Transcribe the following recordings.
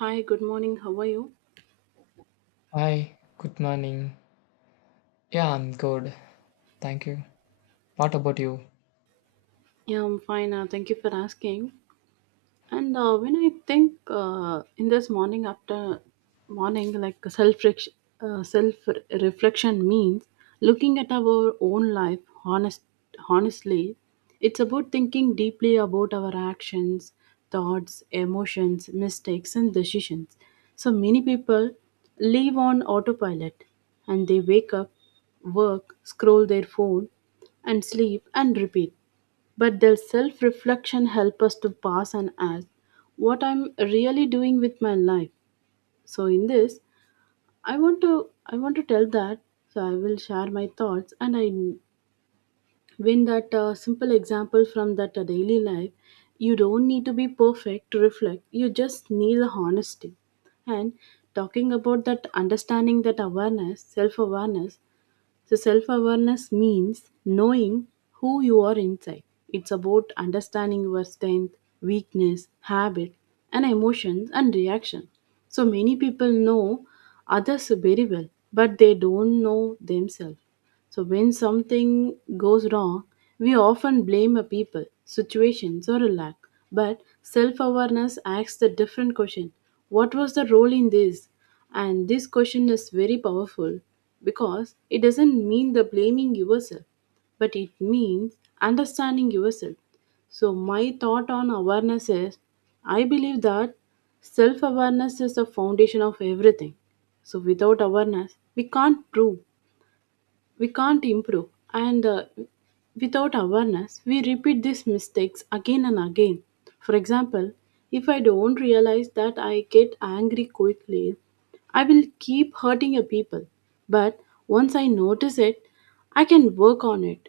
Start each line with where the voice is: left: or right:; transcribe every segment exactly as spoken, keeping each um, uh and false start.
right: Hi, good morning. How are you?
left: Hi, good morning. Yeah, I'm good. Thank you. What about you?
right: Yeah, I'm fine. Uh, thank you for asking. And uh, when I think, uh, in this morning after morning, like self uh, self reflection means looking at our own life honest honestly. It's about thinking deeply about our actions, thoughts, emotions, mistakes, and decisions. So many people live on autopilot, and they wake up, work, scroll their phone, and sleep and repeat. But does self reflection help us to pause and ask what I'm really doing with my life? So in this, I want to I want to tell that. So I will share my thoughts, and I win that uh, simple example from that uh, daily life. You don't need to be perfect to reflect. You just need the honesty. And talking about that understanding, that awareness, self awareness, so self awareness means knowing who you are inside. It's about understanding your strength, weakness, habit, and emotions and reaction. So, many people know others very well, but they don't know themselves. So, when something goes wrong, we often blame a people, situations, or a lack. But self awareness asks a different question. What was the role in this? And this question is very powerful, because it doesn't mean the blaming yourself, but it means understanding yourself. So, my thought on awareness is, I believe that self awareness is the foundation of everything. So, without awareness, we can't prove we can't improve, and uh, without awareness we repeat these mistakes again and again. For example, if I don't realize that I get angry quickly, I will keep hurting a people. But once I notice it, I can work on it.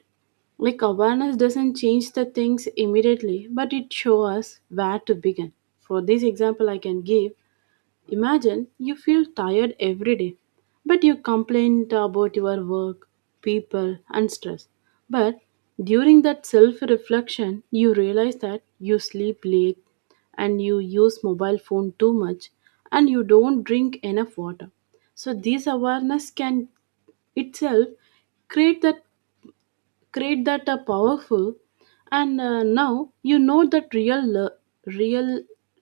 right: Like, awareness doesn't change the things immediately, but it shows us where to begin. For this example, I can give: imagine you feel tired every day, but you complain about your work, people, and stress. But during that self reflection, you realize that you sleep late, and you use mobile phone too much, and you don't drink enough water. So, this awareness can itself create that create that uh, powerful. And uh, now you know that real uh, real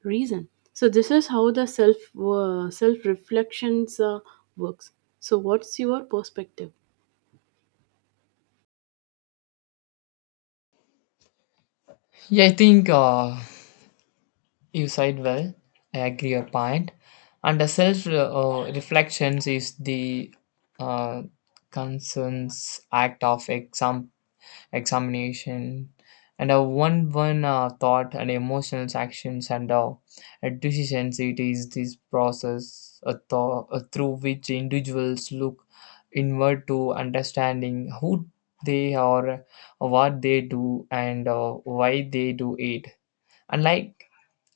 right: reason. So this is how the self uh, self reflections uh, works. So, what's your perspective?
left: Yeah, I think uh, you said well. I agree your point. And the self uh, reflections is the uh, concerns act of exam examination and uh, one one uh, thought and emotional actions and uh, decisions. It is this process uh, tho- uh, through which individuals look inward to understanding who they are, what they do, and uh, why they do it, unlike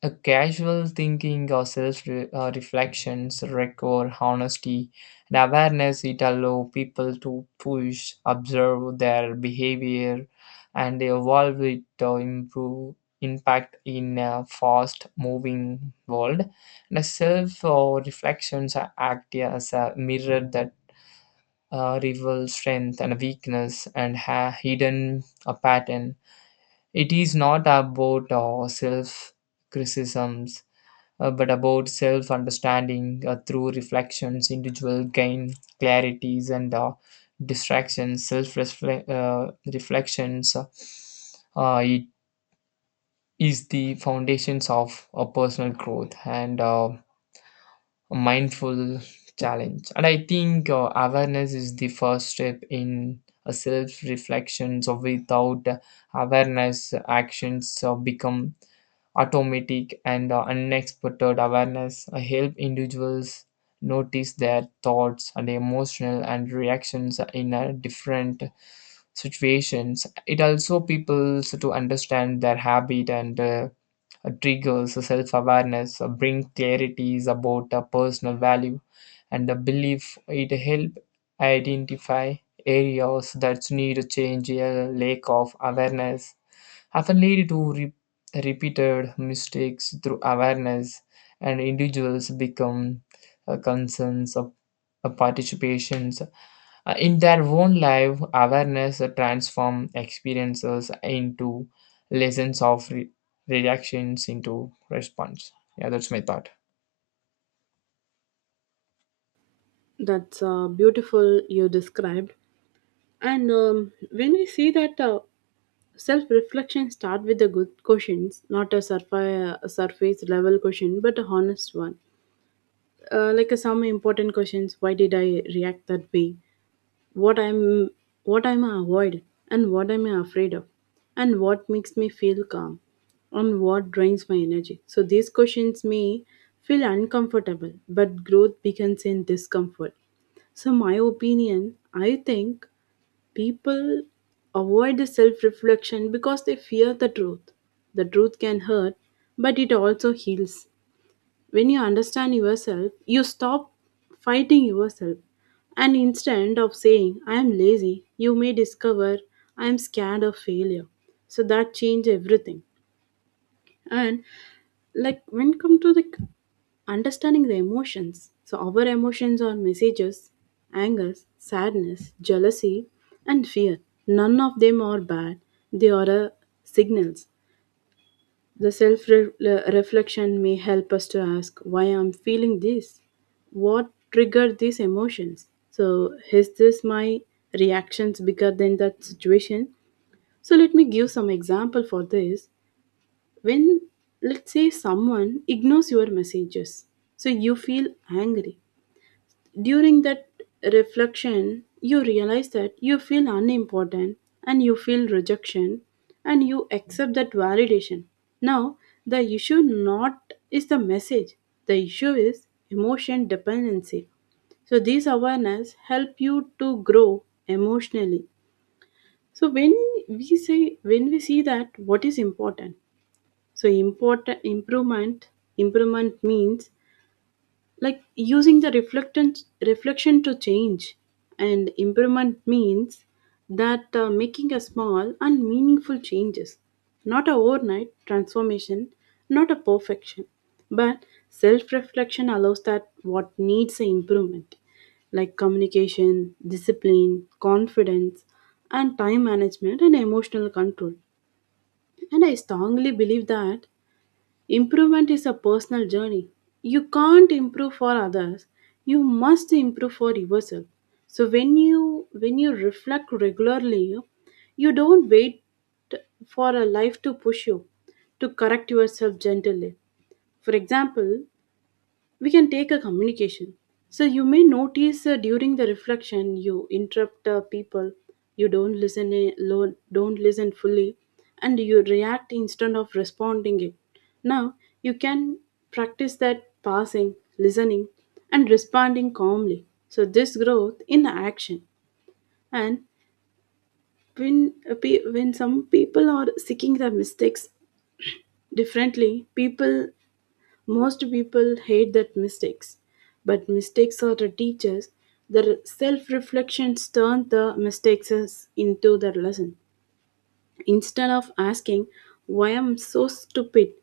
left: a casual thinking or self re- uh, reflections require honesty and awareness. It allow people to push, observe their behavior, and evolve it to improve impact in a fast moving world. And a self uh, reflections act as a mirror that uh, reveals strength and weakness and ha- hidden a pattern. It is not about uh, self criticism uh, but about self understanding. Uh, through reflections, individual gain clarities and uh, distractions, self uh, reflections. Uh, uh, it is the foundations of a personal growth and uh, a mindful challenge. And I think uh, awareness is the first step in a self reflection. So without awareness, actions uh, become automatic, and the unexpected awareness uh, help individuals notice their thoughts and emotional and reactions in a different situations. It also peoples to understand their habit and uh, triggers. Self-awareness uh, bring clarities about uh, personal value and the belief. It help identify areas that need change. A lack of awareness often lead to re- repeated mistakes. Through awareness, and individuals become uh, concerns of uh, participations Uh, in their own life. Awareness uh, transform experiences into lessons, of re- reactions into response. Yeah, that's my thought.
right: That's uh, beautiful, you described. And um, when we see that, uh, self reflection start with the good questions, not a surface, surface level question, but a honest one. Uh, like, uh, some important questions: why did I react that way, what I'm what I'm avoid, and what I'm afraid of, and what makes me feel calm, and what drains my energy. So these questions may feel uncomfortable, but growth begins in discomfort. So my opinion, I think people avoid the self-reflection because they fear the truth. The truth can hurt, but it also heals. When you understand yourself, you stop fighting yourself. And instead of saying, I am lazy, you may discover, I am scared of failure. So that change everything. And like, when it come to the understanding the emotions, so our emotions are messages, anger, sadness, jealousy, and fear. None of them are bad. They are uh, signals. The self reflection may help us to ask why I'm feeling this, what triggered these emotions. So, is this my reactions bigger than that situation? So, let me give some example for this. When, let's say, someone ignores your messages, so you feel angry. During that reflection, you realize that you feel unimportant, and you feel rejection, and you accept that validation. Now, the issue not is the message. The issue is emotion dependency. So these awareness help you to grow emotionally. So when we say when we see that what is important. So, important improvement improvement, means like using the reflectance reflection to change. And improvement means that, uh, making a small and meaningful changes, not a overnight transformation, not a perfection, but self reflection allows that what needs a improvement, like communication, discipline, confidence, and time management, and emotional control. And I strongly believe that improvement is a personal journey. You can't improve for others. You must improve for yourself. So when you when you reflect regularly, you don't wait for a life to push you to correct yourself gently. For example, we can take a communication. So you may notice, uh, during the reflection you interrupt uh, people, you don't listen, uh, lo- don't listen fully, and you react instead of responding it. Now you can practice that passing listening and responding calmly. So this growth in action. And when uh, pe- when some people are seeking their mistakes differently, people most people hate that mistakes, but mistakes are the teachers. Their self reflections turn the mistakes as- into their lesson. Instead of asking why I'm so stupid,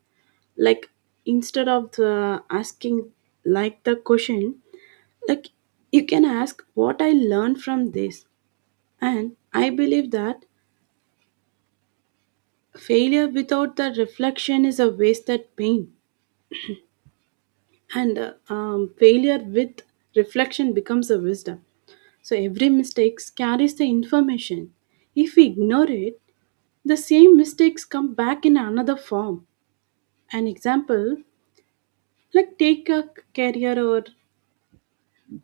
right: like, instead of the asking like the question, like you can ask what I learned from this. And I believe that failure without the reflection is a wasted pain. and uh, um, failure with reflection becomes a wisdom. So every mistake carries the information. If we ignore it, the same mistakes come back in another form. An example, like, take a career or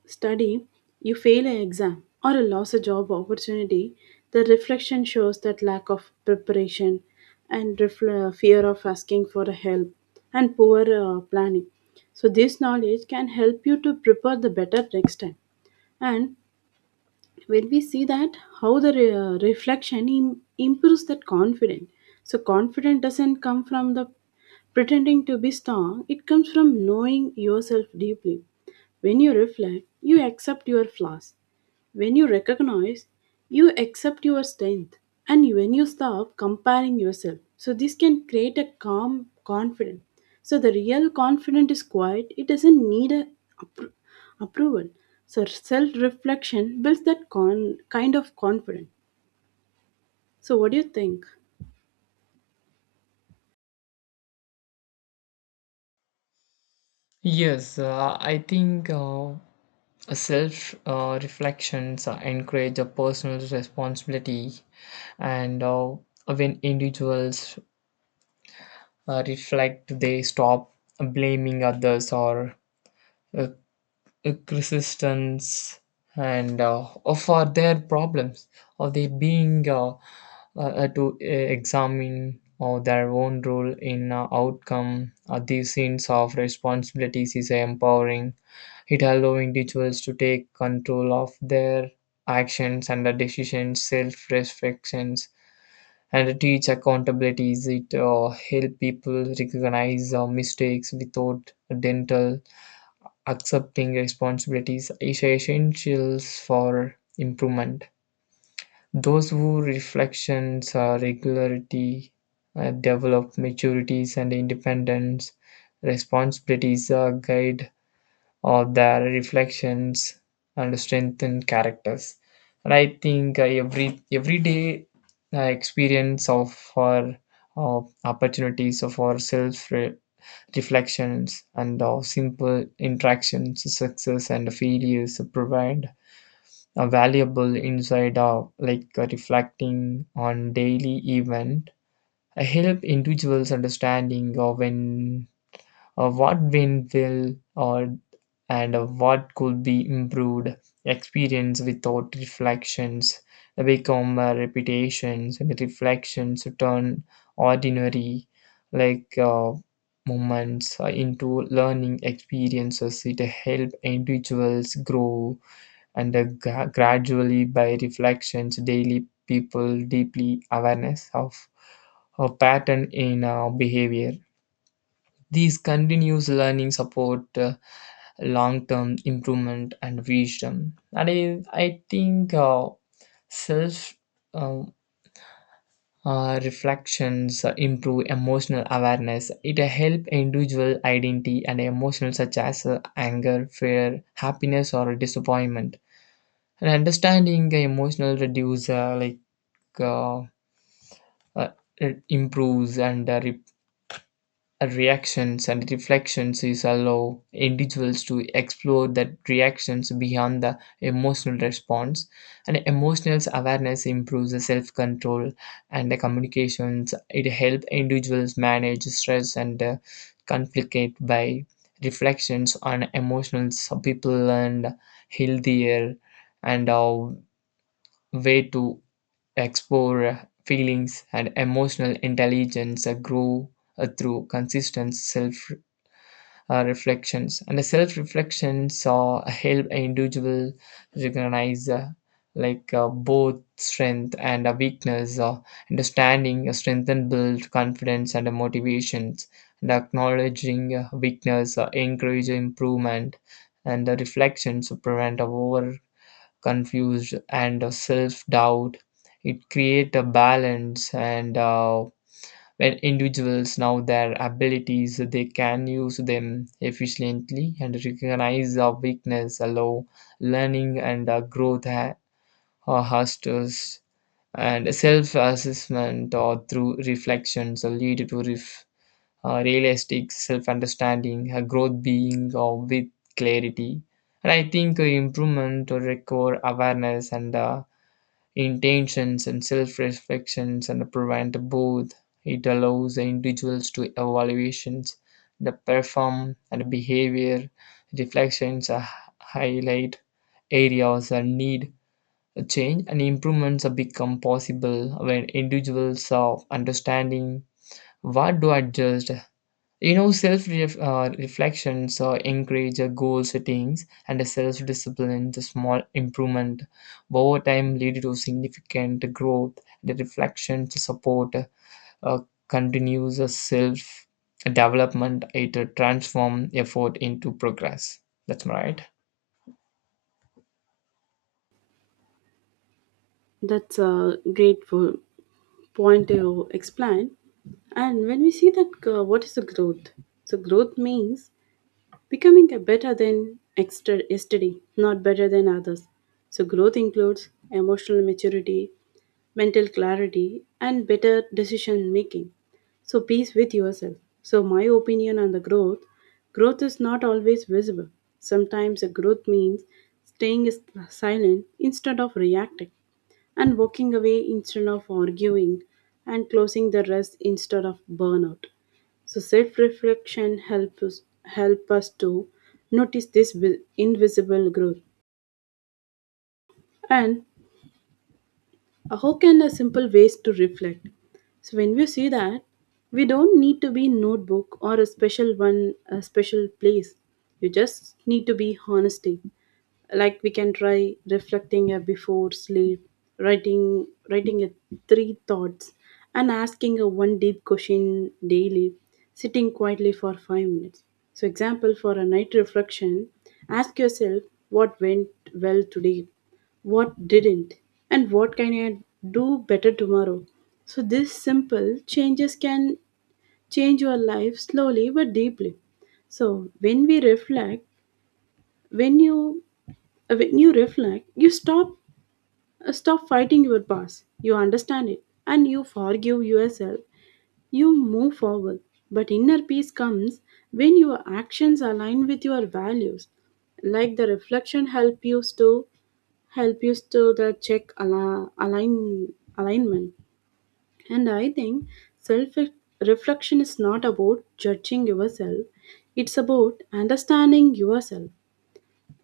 right: study, you fail an exam, or lose a job opportunity, the reflection shows that lack of preparation, and refl- uh, fear of asking for help, and poor uh, planning. So, this knowledge can help you to prepare the better next time. And when we see that how the re- uh, reflection Im- improves that confidence. So confidence doesn't come from the pretending to be strong, it comes from knowing yourself deeply. When you reflect, you accept your flaws. When you recognize, you accept your strength. And when you stop comparing yourself, so this can create a calm confidence. So the real confidence is quiet, it doesn't need a appro- approval. So self reflection builds that con- kind of confidence. So what do you think?
left: Yes, uh, I think uh, self uh, reflections uh, encourage a personal responsibility, and uh, when individuals uh, reflect, they stop blaming others or uh, uh, resistance and uh, for their problems, or they being uh, uh, uh, to uh, examine or their own role in uh, outcome. Uh, these scenes of responsibilities is empowering. It allowing individuals to take control of their actions and the decisions. Self reflections and teach accountability is it uh, help people recognize uh, mistakes without dental. Accepting responsibilities is essentials for improvement. Those who reflections uh, regularity uh, develop maturities and independence. Responsibilities uh, guide or their reflections and strengthen characters. And I think uh, every everyday uh, experience of our uh, opportunities of our self re- reflections and our simple interactions, success and failures provide a valuable insight of, like, uh, reflecting on daily event. I help individuals understanding of when uh, what went well or and uh, what could be improved. Experience without reflections become uh, repetitions, and reflections turn ordinary like uh, moments uh, into learning experiences. It help individuals grow and uh, gra- gradually. By reflections daily, people deeply awareness of a pattern in uh, behavior. These continuous learning support uh, long-term improvement and wisdom. And I, I think uh, self uh, uh, reflections uh, improve emotional awareness. It help individual identity and emotional such as uh, anger, fear, happiness, or disappointment. And understanding the emotional reduce uh, like uh, uh, it improves and uh, a reactions. And reflections is allow individuals to explore the reactions beyond the emotional response, and emotional awareness improves the self-control and the communications. It helps individuals manage stress and uh, conflict by reflections on emotions, people, and healthier and uh, way to explore uh, feelings, and emotional intelligence uh, grow uh, through consistent self uh, reflections. And the self reflections uh, help individual recognize uh, like uh, both strength and uh, weakness. Uh, understanding uh, strength and build confidence and uh, motivations, and acknowledging uh, weakness uh, encourage improvement. And the reflections prevent over confused and uh, self-doubt. It create a balance, and uh, when individuals know their abilities, they can use them efficiently, and recognize our weakness allow learning and uh, growth ha- uh, hustles and self-assessment or through reflections uh, lead to ref- uh, realistic self-understanding. A growth being uh, with clarity. And I think uh, improvement require awareness and uh, intentions, and self-reflections and prevent both. It allows the individuals to evaluations, the perform and behavior. Reflections uh, highlight areas that need a change, and improvements become possible when individuals are understanding what to adjust. You know, self uh, reflections uh, encourage uh, goal settings and a self discipline. The small improvement over time lead to significant growth. The reflection to support uh, continues self development. It uh, transform effort into progress. That's right.
right: That's a great po- point to explain. And when we see that, uh, what is the growth? So growth means becoming a better than exter- yesterday, not better than others. So, growth includes emotional maturity, mental clarity, and better decision making. So, peace with yourself. So, my opinion on the growth growth is not always visible. Sometimes, a growth means staying is- silent instead of reacting, and walking away instead of arguing, and closing the rest instead of burnout. So self-reflection help us, help us to notice this vi- invisible growth. And how can a simple ways to reflect? So when we see that, we don't need to be notebook or a special one, a special place. You just need to be honesty. Like, we can try reflecting a before sleep, writing writing a three thoughts, and asking a one deep question daily, sitting quietly for five minutes. So, example for a night reflection, ask yourself what went well today, what didn't, and what can I do better tomorrow. So this simple changes can change your life slowly but deeply. So when we reflect when you when you reflect, you stop uh, stop fighting your past. You understand it, and you forgive yourself. You move forward. But inner peace comes when your actions align with your values. Like the reflection help you to help you to the check ala- align alignment. And I think self reflection is not about judging yourself, it's about understanding yourself.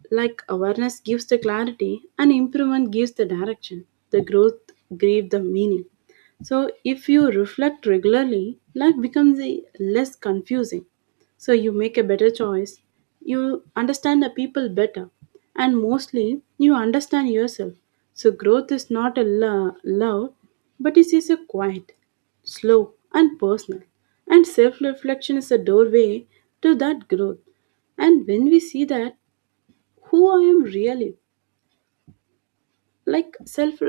right: Like, awareness gives the clarity, and improvement gives the direction. The growth gives the meaning. So if you reflect regularly, life becomes a less confusing. So you make a better choice, you understand the people better, and mostly you understand yourself. So growth is not a lo- loud, but it is a quiet, slow, and personal. And self reflection is a doorway to that growth. And when we see that, who I am really, like self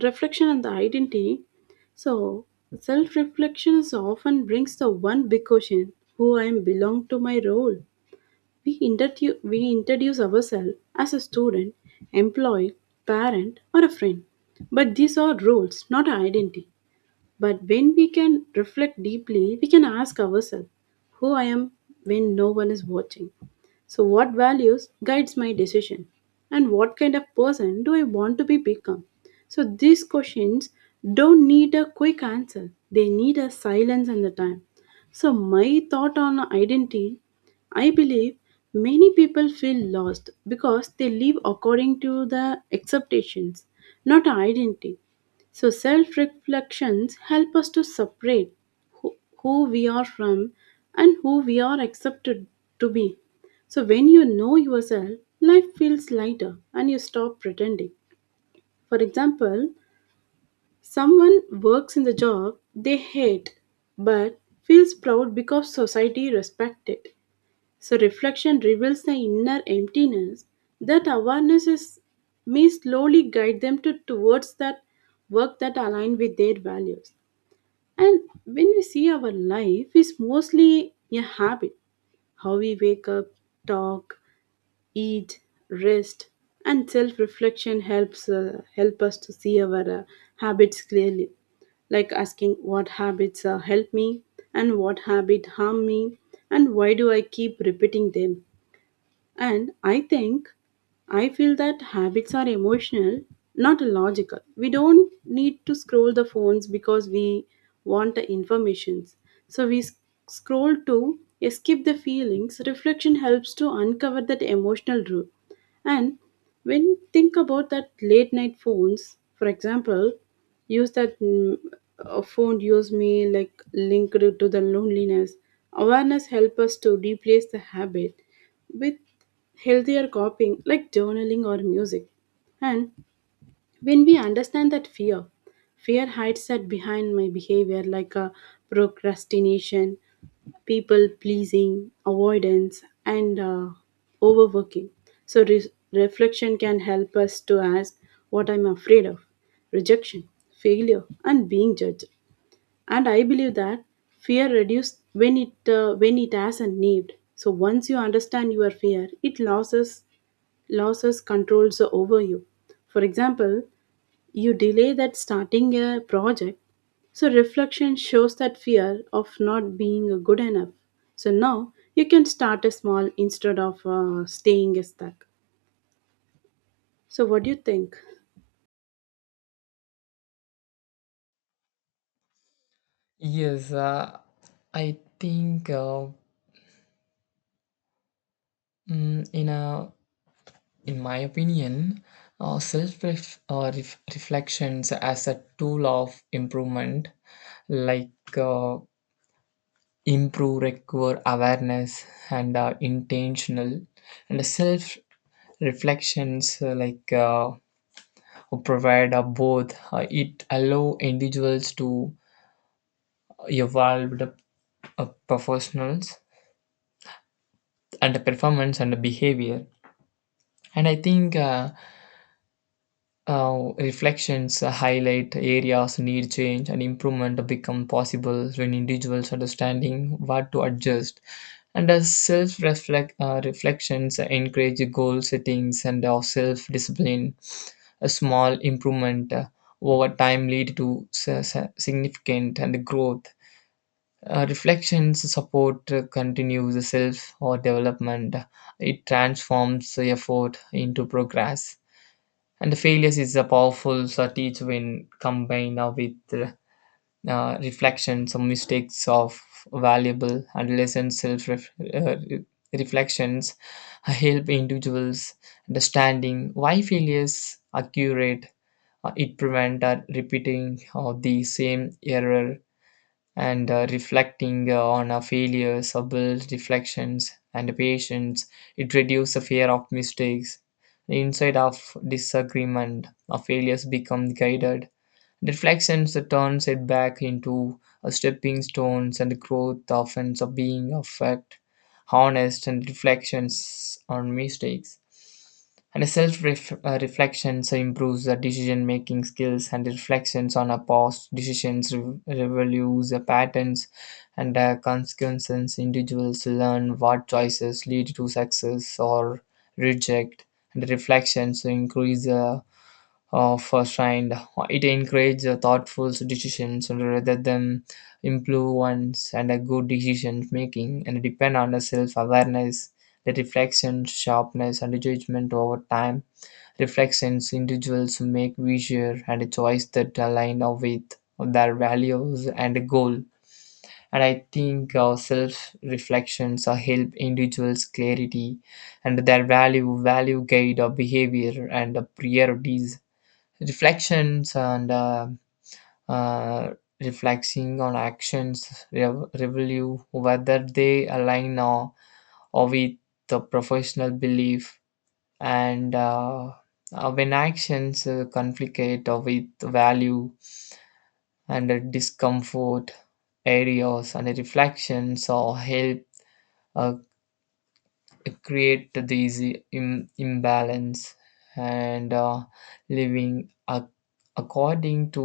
right: reflection and the identity. So, self reflection is often brings the one big question: who I am belong to my role. We, intertu- we introduce ourselves as a student, employee, parent, or a friend. But these are roles, not identity. But when we can reflect deeply, we can ask ourselves who I am when no one is watching. So, what values guides my decision? And what kind of person do I want to be become? So, these questions don't need a quick answer, they need a silence and the time. So, my thought on identity, I believe many people feel lost because they live according to the acceptations, not identity. So, self reflections help us to separate who, who we are from, and who we are accepted to be. So, when you know yourself, life feels lighter and you stop pretending. For example, someone works in the job they hate but feels proud because society respects it. So, reflection reveals the inner emptiness. That awareness is, may slowly guide them to, towards that work that align with their values. And when we see our life is mostly a habit, how we wake up, talk, eat, rest, and self-reflection helps uh, help us to see our uh, habits clearly. Like asking what habits uh, help me and what habit harm me, and why do I keep repeating them? And I think I feel that habits are emotional, not logical. We don't need to scroll the phones because we want the informations. So we s- scroll to escape the feelings. Reflection helps to uncover that emotional root. And when think about that late night phones, for example, use that mm, a phone use me like linked to the loneliness. Awareness help us to replace the habit with healthier coping like journaling or music. And when we understand that fear, fear hides that behind my behavior like a procrastination, people pleasing, avoidance, and uh, overworking. So, re- reflection can help us to ask what I'm afraid of rejection, failure, and being judged. And I believe that fear reduced when it uh, when it has a need. So once you understand your fear, it loses loses controls over you. For example, you delay that starting a project. So reflection shows that fear of not being good enough. So now you can start a small instead of uh, staying stuck. So what do you think?
left: Yes, uh, I think uh, mm, in a in my opinion, uh, self ref- uh, ref- reflections as a tool of improvement, like uh, improve recur awareness and uh, intentional, and self reflections uh, like uh, provide uh, both. Uh, it allow individuals to evolve the uh, professionals and the performance and the behavior. And I think. Uh, Uh, reflections highlight areas need change, and improvement become possible when individuals understanding what to adjust. And as self reflect uh, reflections encourage goal settings and our self discipline. A small improvement uh, over time lead to s- s- significant and growth. Uh, reflections support uh, continues self or development. It transforms effort into progress. And the failures is a powerful strategy when combined uh, with uh, uh, reflections or mistakes of valuable and lessons. Self ref- uh, re- reflections help individuals understanding why failures occurred. Uh, it prevent uh, repeating uh, the same error. And uh, reflecting uh, on our failures, our builds reflections and patience. It reduces the fear of mistakes. Inside of disagreement, our failures become guided. Reflections that turns it back into a stepping stones, and the growth offense of being of fact, honest and reflections on mistakes. And self-reflections improves the decision-making skills, and reflections on our past decisions re- reveals the patterns and the consequences. Individuals learn what choices lead to success or reject, and reflections increase the uh, first, and it encourages thoughtful decisions rather than impulsive ones. And a good decision making and depend on the self-awareness. The reflection sharpness and judgment over time reflections individuals make wiser, and a choice that align with their values and goal. And I think our self reflections uh, help individuals clarity and their value value guide our behavior and the priorities reflections, and uh, uh, reflecting on actions rev- review whether they align or, or with the professional belief. And uh, uh, when actions uh, conflict or with value and uh, discomfort areas, and reflections or help uh, create these Im- imbalance. And uh, living ac- according to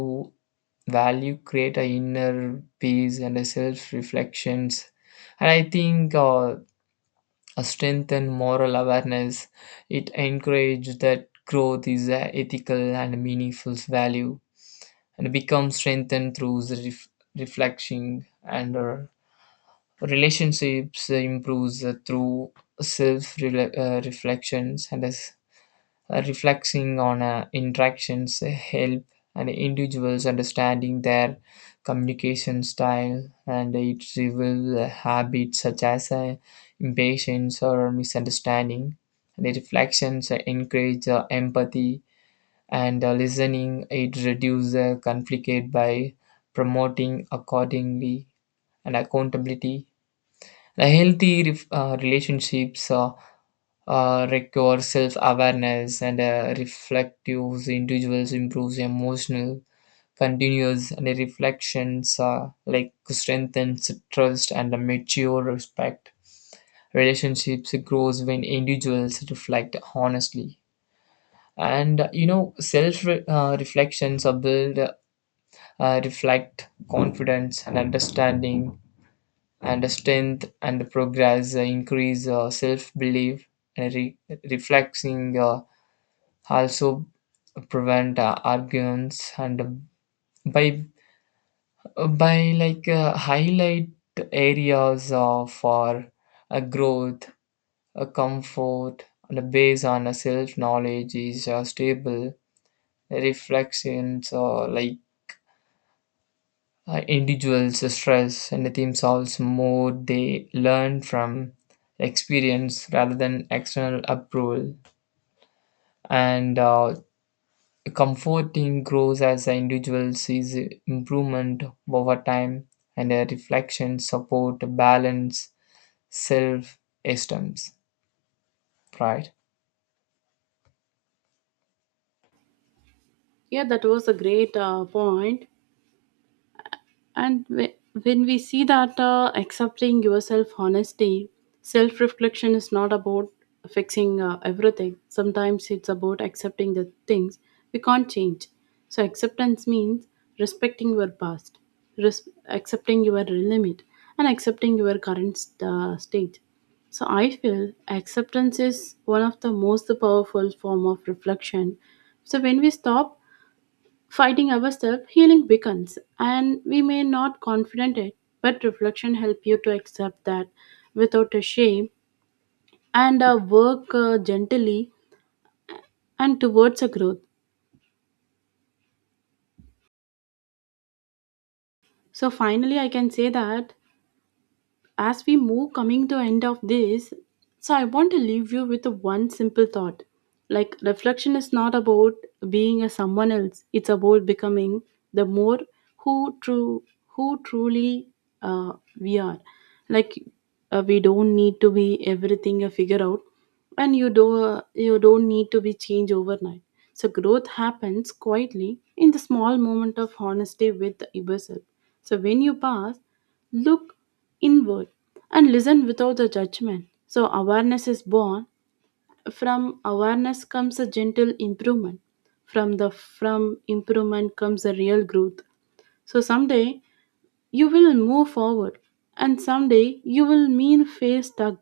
left: value create a inner peace and a self reflections. And I think uh, a strengthen moral awareness. It encourage that growth is a ethical and meaningful value, and become strengthened through the ref- reflection. And uh, relationships improves uh, through self uh, reflections, and as uh, reflecting on uh, interactions uh, help and individuals understanding their communication style, and it reveals uh, habits such as uh, impatience or misunderstanding. The reflections uh, encourage uh, empathy and uh, listening. It reduces uh, conflict by promoting accordingly and accountability. A healthy ref- uh, relationships uh, uh, require self-awareness, and uh, reflective individuals improves emotional continuous, and reflections uh, like strengthens trust and a mature respect. Relationships grows when individuals reflect honestly. And uh, you know, self re- uh, reflections are build, uh, reflect confidence and understanding and strength, and progress uh, increase uh, self-belief. And re- reflexing uh, also prevent uh, arguments, and uh, by uh, by like uh, highlight areas uh, for uh, growth. Uh, comfort and uh, based on a self knowledge is uh, stable. Reflections or like uh, individuals stress anything solves more, they learn from experience rather than external approval. And uh, comforting grows as the individual sees improvement over time, and a reflection support balance self esteem pride.
right: Yeah, that was a great uh, point. And whe- when we see that uh, accepting yourself honesty, self reflection is not about fixing uh, everything. Sometimes it's about accepting the things we can't change. So, acceptance means respecting your past, res- accepting your limit, and accepting your current uh, state. So, I feel acceptance is one of the most powerful form of reflection. So, when we stop fighting ourselves, healing beckons, and we may not confident it, but reflection help you to accept that without a shame and uh, work uh, gently and towards a growth. So finally, I can say that as we move coming to end of this, so I want to leave you with one simple thought, like reflection is not about being a someone else, it's about becoming the more who true who truly uh, we are. Like uh, we don't need to be everything a figure out, and you do uh, you don't need to be changed overnight. So growth happens quietly in the small moment of honesty with yourself. So when you pass, look inward and listen without a judgment. So, awareness is born. From awareness comes a gentle improvement. From the from improvement comes a real growth. So someday you will move forward, and someday you will mean face stuck,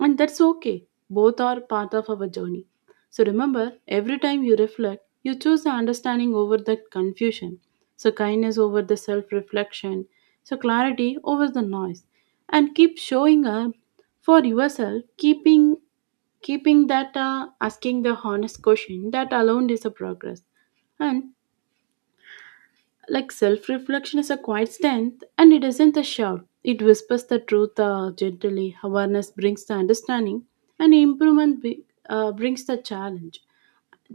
right: and that's okay. Both are part of our journey. So remember, every time you reflect, you choose the understanding over the confusion, so kindness over the self reflection, so clarity over the noise. And keep showing up for yourself, keeping keeping that uh, asking the honest question, that alone is a progress. And like self reflection is a quiet strength and it isn't a shout. It whispers the truth uh, gently. Awareness brings the understanding, and improvement be- uh, brings the challenge,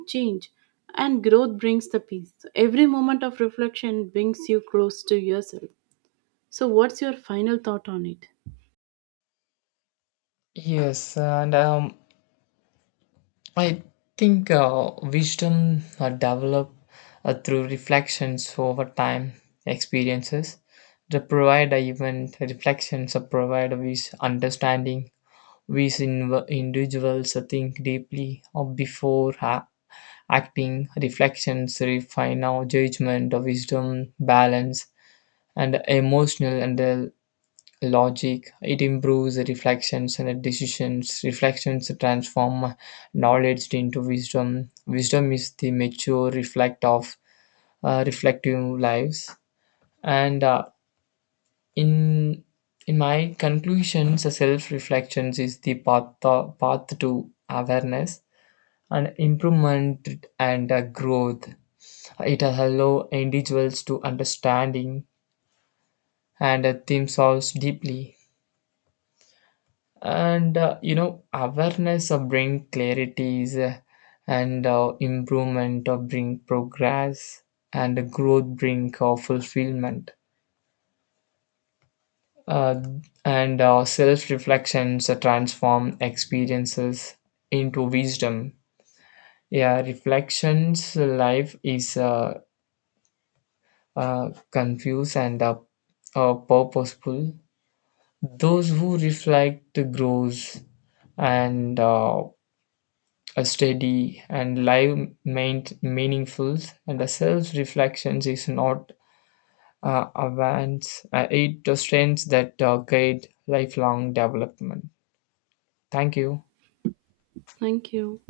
right: change, and growth brings the peace. So, every moment of reflection brings you close to yourself. So, what's your final thought on it?
left: Yes, and um, I think uh, wisdom uh, develop uh, through reflections over time, experiences. The provider even reflections or provide with understanding. We as inv- individuals uh, think deeply or before ha- acting. Reflections refine our judgment, our wisdom, balance, and emotional and uh, logic. It improves reflections and decisions. Reflections transform knowledge into wisdom. Wisdom is the mature reflect of uh, reflective lives. And uh, in in my conclusions, self reflections is the path path to awareness and improvement and uh, growth. It allows individuals to understanding and uh, themselves deeply. And uh, you know, awareness uh, bring clarities, uh, and uh, improvement uh, bring progress, and growth bring uh, fulfillment. Uh, and uh, self-reflections uh, transform experiences into wisdom. Yeah, reflections life is uh, uh, confused and uh, uh, purposeful. Those who reflect grows, and uh, a steady and live main, meaningful, and the self-reflection is not uh, advance. Uh, it the strengths that uh, guide lifelong development. Thank you.
right: Thank you.